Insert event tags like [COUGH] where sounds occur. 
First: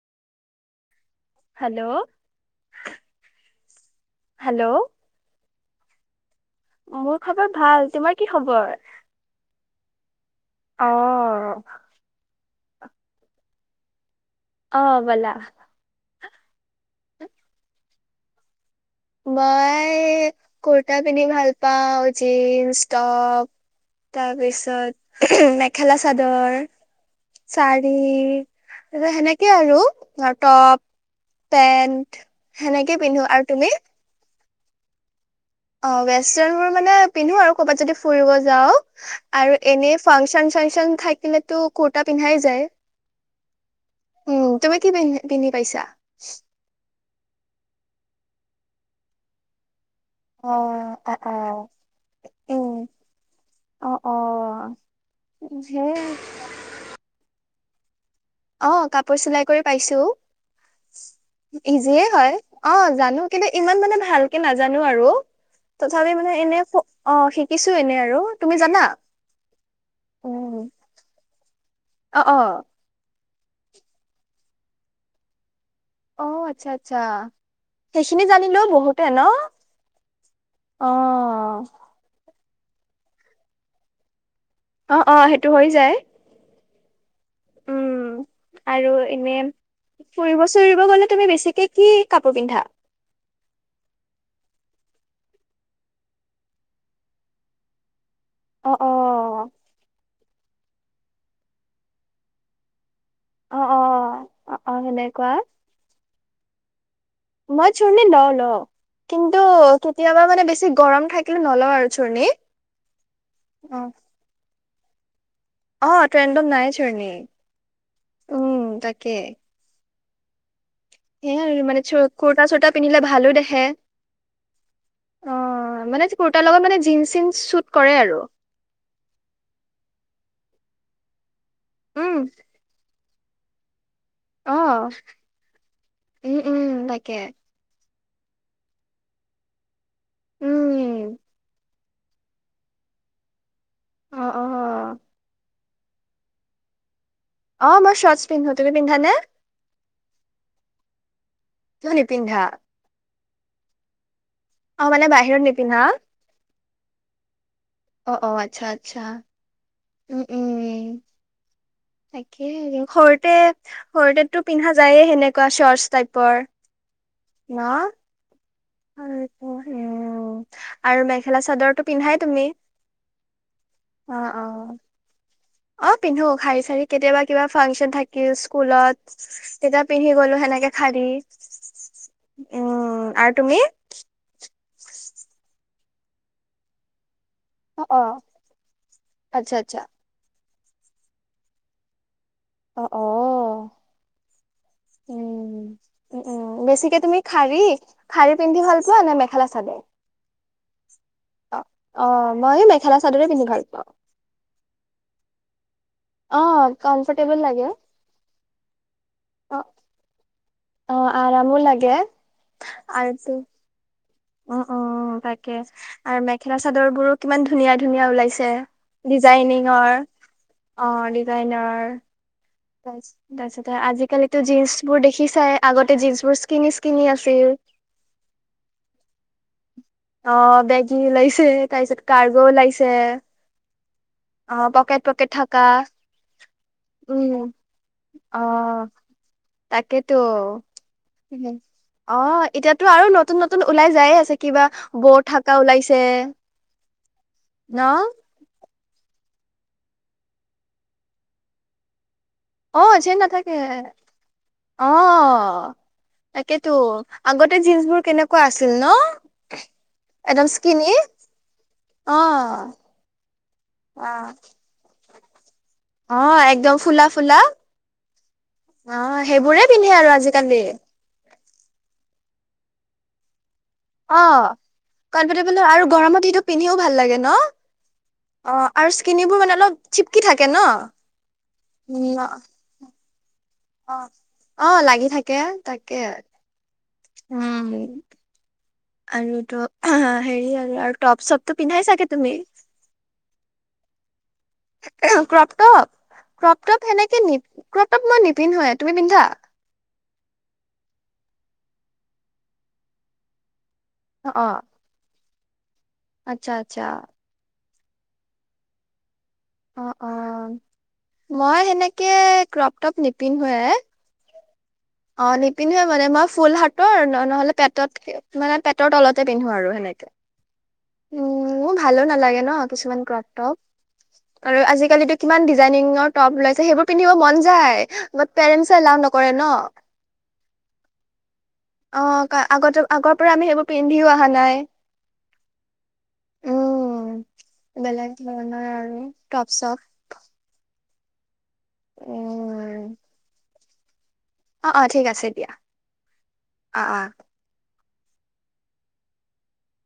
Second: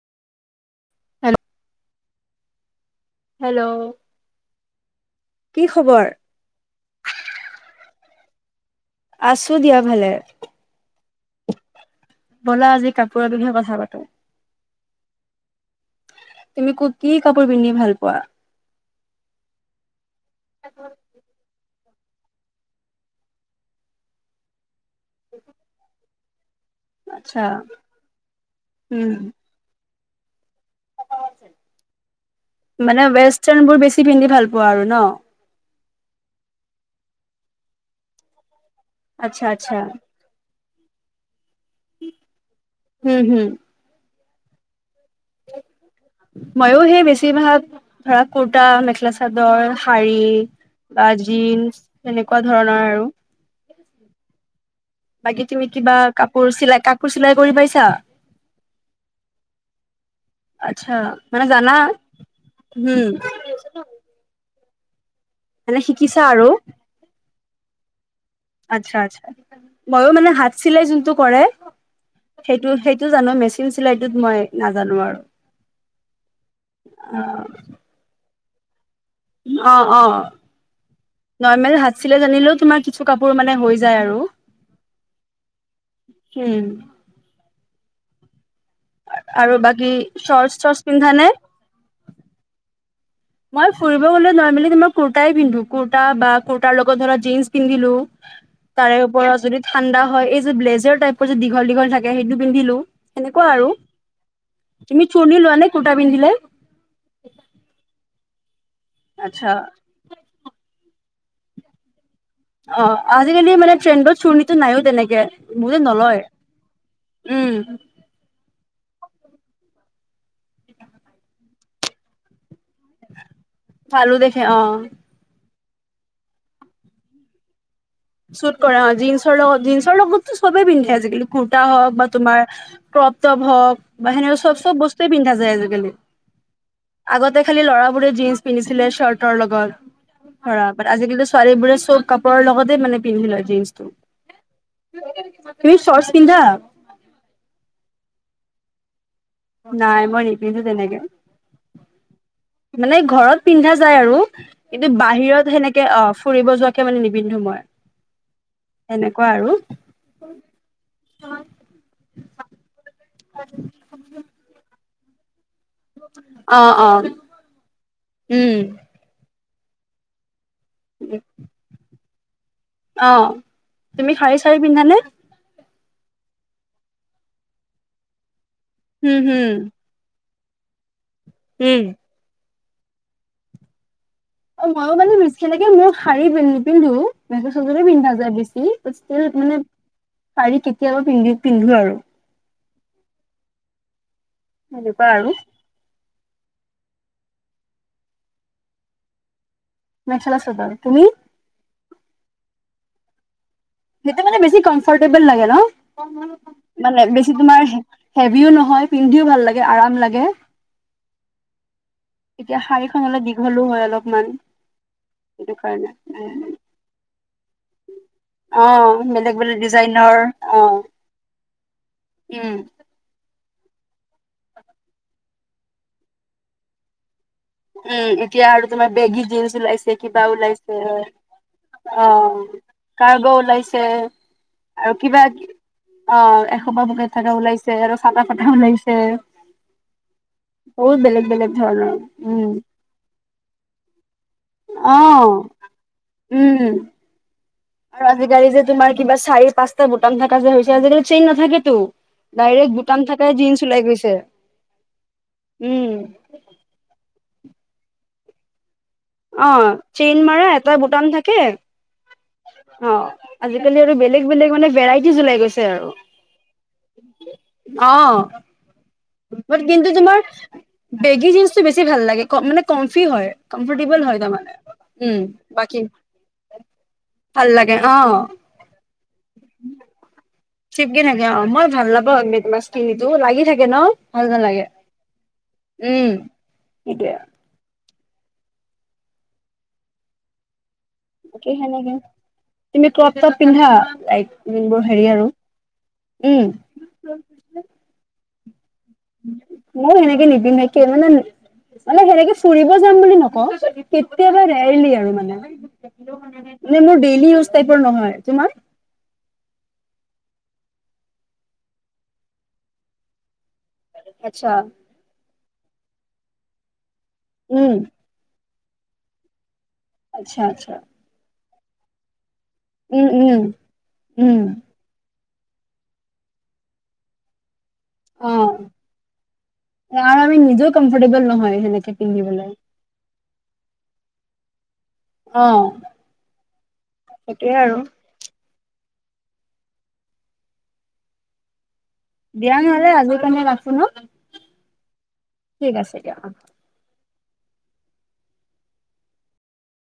Hello, hello hello, কি খবৰ? মোৰ খবৰ ভাল তোমাৰ কি খবৰ? আছো দিয়া ভালে। অ, ব'লা আজি কাপোৰৰ বিষয়ে কথা পাতো। অ বলা তুমি কি কাপোৰ পিন্ধি ভাল পোৱা? মই কুৰ্তা পিন্ধি ভাল পাওঁ। জিন্স টপ তাৰপিছত মেখেলা চ চাদৰ আচ্ছা চাৰি তাৰ উম সেনেকে আৰু ত টপ পেন্ট সেনেকে মানে পিন্ধো আৰু ৱেষ্টাৰ্ণ তুমি বোৰ বেছি পিন্ধি ভাল পোৱা আৰু ন অ ৱেষ্টাৰ্ণবোৰ মানে পিন্ধো আৰু কৰ'বাত যদি ফুৰিব যাও। আচ্ছা আৰু আচ্ছা এনেই ফাংচন চাংচন থাকিলে কিনে তটো কূটা পিন্ধাই যায়। হম হম উম তুমি কি পিন্ধি পিন্ধি পাইছা? বেছি ভাগ কূটা মেখেলা চাদৰ। শাৰী অ বা অ অ জিন্চ সেনেকুৱা ধৰণৰ উম আৰু অ অ বাকী তুমি সেই কিবা কাপোৰ চিলাই কাপোৰ চিলাই কৰি পাইছা? তা অ কাপোৰ চিলাই কৰি পাইছো আচ্ছা মানে জানা? ইজিয়ে হয় অ হম জানো কিন্তু ইমান মানে ভালকে নাজানো। জানো আৰু মানে তথাপি শিকিছা মানে আৰু এনে অ শিক কিছু এনেই আৰু তুমি জানা আ্চ্ছা আচ্ছা ময়ো মানে হাত উম চিলাই যোনটো কৰে অ অ স সেইটো জানো চিম চিলাইটোত মই নাজানো আৰু অ আচ্ছা আচ্ছা সেইখিনি জানি ন বহুত অ অ নমেল হাতছিলে জানিলো তোমাৰ কিছু কাপোৰ মানে হৈ যায় আৰু অ অ সেইটো হৈ যায় উম উম আৰু এনে আৰু বাকী ফুৰিব চৰ্টচ চৰ্টচ চুৰিব পিন্ধা গলে নে তুমি বেছিকে কি কাপোৰ পিন্ধা মই ফুৰিব গ'লে নমেলি তোমাৰ কুৰ্তাই পিন্ধো কুৰ্তা বা কুৰ্তাৰ লগত ধৰ জীন্চ পিন্ধিলো অ অ তাৰে ওপৰত যদি ঠাণ্ডা হয় এই ব্লেজৰ টাইৰ যে দীঘ দীঘল থাকে সেইটো পিন্ধিলো সেনেকুৱা অ আৰু অ অ অ তুমি সেনেকুৱা চৰ্ণি লোৱা নে কুৰ্তা পিন্ধিলে মইছৰণে ল ল কিন্তু আচ্ছা কেতিয়াবা মানে বেছি গৰম থাকে কে নলাৰ চু নি অ আজিকালি মানে ট্ৰেডৰ চু ো নাইো তেনেকে বহুতে অ নলয় ট্ৰেনডত নাই চ্ৰণী উম উম তাক কে সে মানে কুৰ্তা চুৰ্তা পিন্ধিলে ভালো দেখে ভালু দেখে অ অ মানে কোৰতাৰ লগত মানে জিন চুট কৰে আৰু চুট কৰা জীন্চৰ লগত জীন্ছৰ লগত ত চবেই পন্ধ আজিকালি কুুৰ্তা হওক বা উম তোমাৰ প্ৰপটপ হওক বাাহেনে অ চব চব বস্তুৱে পিন্ধা যায় আজিকালি উম উম তাকে আগতে খালি লৰা পোৰে জিনন্ছ পিন্ধিছিলে চাৰ্টৰ লগত ৰা উম আজিকালি ছোৱালীবোৰে চব কাপোৰৰ লগত মানে পিন্ধিলে জিন্ অ অ [INAUDIBLE] তুমি শৰ্টছ পিন্ধা অ মই শৰ্টচ পিন্ধো তুমি পিন্ধানে নাই মই নিপিন্ধো তেনেকে ধনি পিণ্ধা মানে ঘৰত পিন্ধা যায় আৰু কিন্তু বাহিৰত নিপিন্ধা সেনেকে অ ফুৰিব যোৱাকে মানে নিবিিন্ধো মই অ অ আচ্ছা আচ্ছা সেনেকুৱা আৰু উম উম তাকে সৰুতে সৰতেতটো পিন্ধা যায় সেনেকে অ অ উম হয় অ আৰু মেখেলা চাদৰটো পিন্ধাই তুমি অ অ তুমি শাৰী অ চাৰী পিন্ধানে অ পিন্ধো শাৰী চাৰি কেতিয়াবা কিবা ফাংচন থাকি স্কুলত হম হম তেতিয়া পিন্ধি গ'লো হে তেনেকে খালি উম উম আৰু তুমি অ মইো মানে বিশেছেলকে মোৰ শাৰী পিন্ধো মেগ অ চজৰে অ পিন্ধা যায় বেছি ষ্ট আচ্ছা মানে আচ্ছা শডাৰী কেতিয়াবা পিন্ধি পিন্ধো আৰু অ অ এনেুৱা আৰু উ উম বেছিকে তুমি খাৰী খাৰী পিন্ধি ভাল পোৱা নে মেখেলা মেখেলা চাদৰ তুমি অ অ মই ম খেল চাদৰে পিন্িাাল সটোয়া মানে বেছি কম্ফৰ্টেবল লাগে অ ন মানে বেছি কমফৰ্টেবল লাগে তোমাৰ হেভিও নহয় পিন্ধিও ভাল অ লাগে আৰাম লাগে অ আৰামো লাগে এতিয়া শাৰীখন অলপ আৰুো দীঘলো হয় অলপমান উ উ তাকে সেইটো কাৰণে আৰু মেখেলা চাদৰ বোৰো কিমান ধুনীয়া ধুনীয়া ওলাইছে অ বেলেগ বেলেগ ডিজাইনিঙৰ ডিজাইনৰ অ ডিজাইনৰ উম বছ তাৰ পিছতে আজিকালিিতো জীন্চ বোৰ দেখি চাই আগতে জীন্চ বোৰ স্কিনি স্কিনি আছ উম এতিয়া আৰু তোমাৰ বেগী জন্চ ওলাইছে কিবা অ ওলাইছে বেগী ওলাইছে তাৰপিছত অ কাৰ্গো ওলাইছে কাৰ্গ ওলাইছে অ আৰু পকেট কিবা পকেট থকা অ এসোপাহ বকেট উম থকা ওলাইছে আৰু চটা অ ফটা ওলাইছে তাকেতো বহুত বেলেগ বেলেগ ধৰণৰ অ উম এতিয়াতো আৰু নতুন নতুন ওলাই যায় আছে কিবা অ বৰ থাককা ওলাইছে উম ন আৰু আজিকালি যে তোমাৰ চাৰি পাঁচটা বটাম থাক যে হৈছে আজিকালি চেইন নাথাকেতো ডাইৰেক্ট অ বুটাম যেন থাকাই নাথাকে। জিন্চ ওলাই গৈছে অ উম তাকেটো। আগতে জিনন্চ বোৰ কেনেকুৱা আচি অ, চেইন মাৰা এটা স্কিনি বুটাম থাকে। অ অ, আজিকালি আৰু অ বেলেগ বেলেগ মানে ভেৰাইটি কি জুলাই গৈছে? আৰু অ একদম ফুলা-ফুলা। ম কিন্তু তোমাৰ বেগী জীনছ বেছি ভাল লাগে ক মানে কমফি হয়। কমফৰ্টেবল হয় অ তাৰমানে উম কমফৰ্টেবল হয় বাকী আৰু গৰমত সিটো পিন্ধিও ভাল লাগে ভাল ন? লাগে অ আৰু স্কিনিবোৰ মানে অলপ চিপকি থাকে। ন চিপকি থাকে অ। মই ভাল উম নাপাওঁ মে মাছখিন- ত লাগি থাকে ন অ, ভাল নালাগে অ লাগি থাকে। তাকে উম সেইটোয়ে উ আৰু তো হেৰি আৰু টপ চপটো পিন্ধাই ন চাগে তুমি ক্ৰপ তপ পিন্ধা? লাইক যোনবোৰ হেৰি আৰু ক্ৰপটপ উম ক্ৰকটপ সেনেকে ন ক্ৰটপ মই নি তি হয় তুমি পিন্ধা মইও সেনেকে নিপিন্ধো। মানে মানে সেনেকে ফুৰিব যাম বুলি নকওঁ কেতিয়াবা অ ৰেয়াৰলি আৰু মানে। আচ্ছা নি আচ্ছা মোৰ ডেইলী টাইপৰ নহয়, তোমাৰ? অ, অ। মই সেনেকে ক্ৰপটপ নিপিন্ধো। হয় আই। আচ্ছা নিপিন্ধো এ মানে মই ফুল হাত ত ন নহলে উম পেটত থাকে মানে পেটত ৰ তলতে পিন্ধো আৰু। সেনেকে আচ্ছা, আচ্ছা। উম, মোৰ ভালো নালাগে। ন কিছুমান উম ক্ৰপ উম উম টপ। আৰু আজি কালি টো কিমান ডিজাইনিঙৰ টপ ওলাইছে, সেইবোৰ পিন্ধিব মন যায়। বাট অ পেৰেন্টছে এলাও নকৰে ন আৰু আমি নিজেও কমফৰ্টেবল নহয় সেনেকে পিন্ধিবলে। তাৰ পৰা আমি সেইবোৰ পিন্ধিও অহা নাই। অ উম সেইটোয়ে আৰু বেলেগ ধৰণৰ আৰু টপ চপ দিয়া নহলে উম আজিলৈ মই ৰাখো শুন [UNINTELLIGIBLE] অ অ ঠিক আছে দিয়া অ অ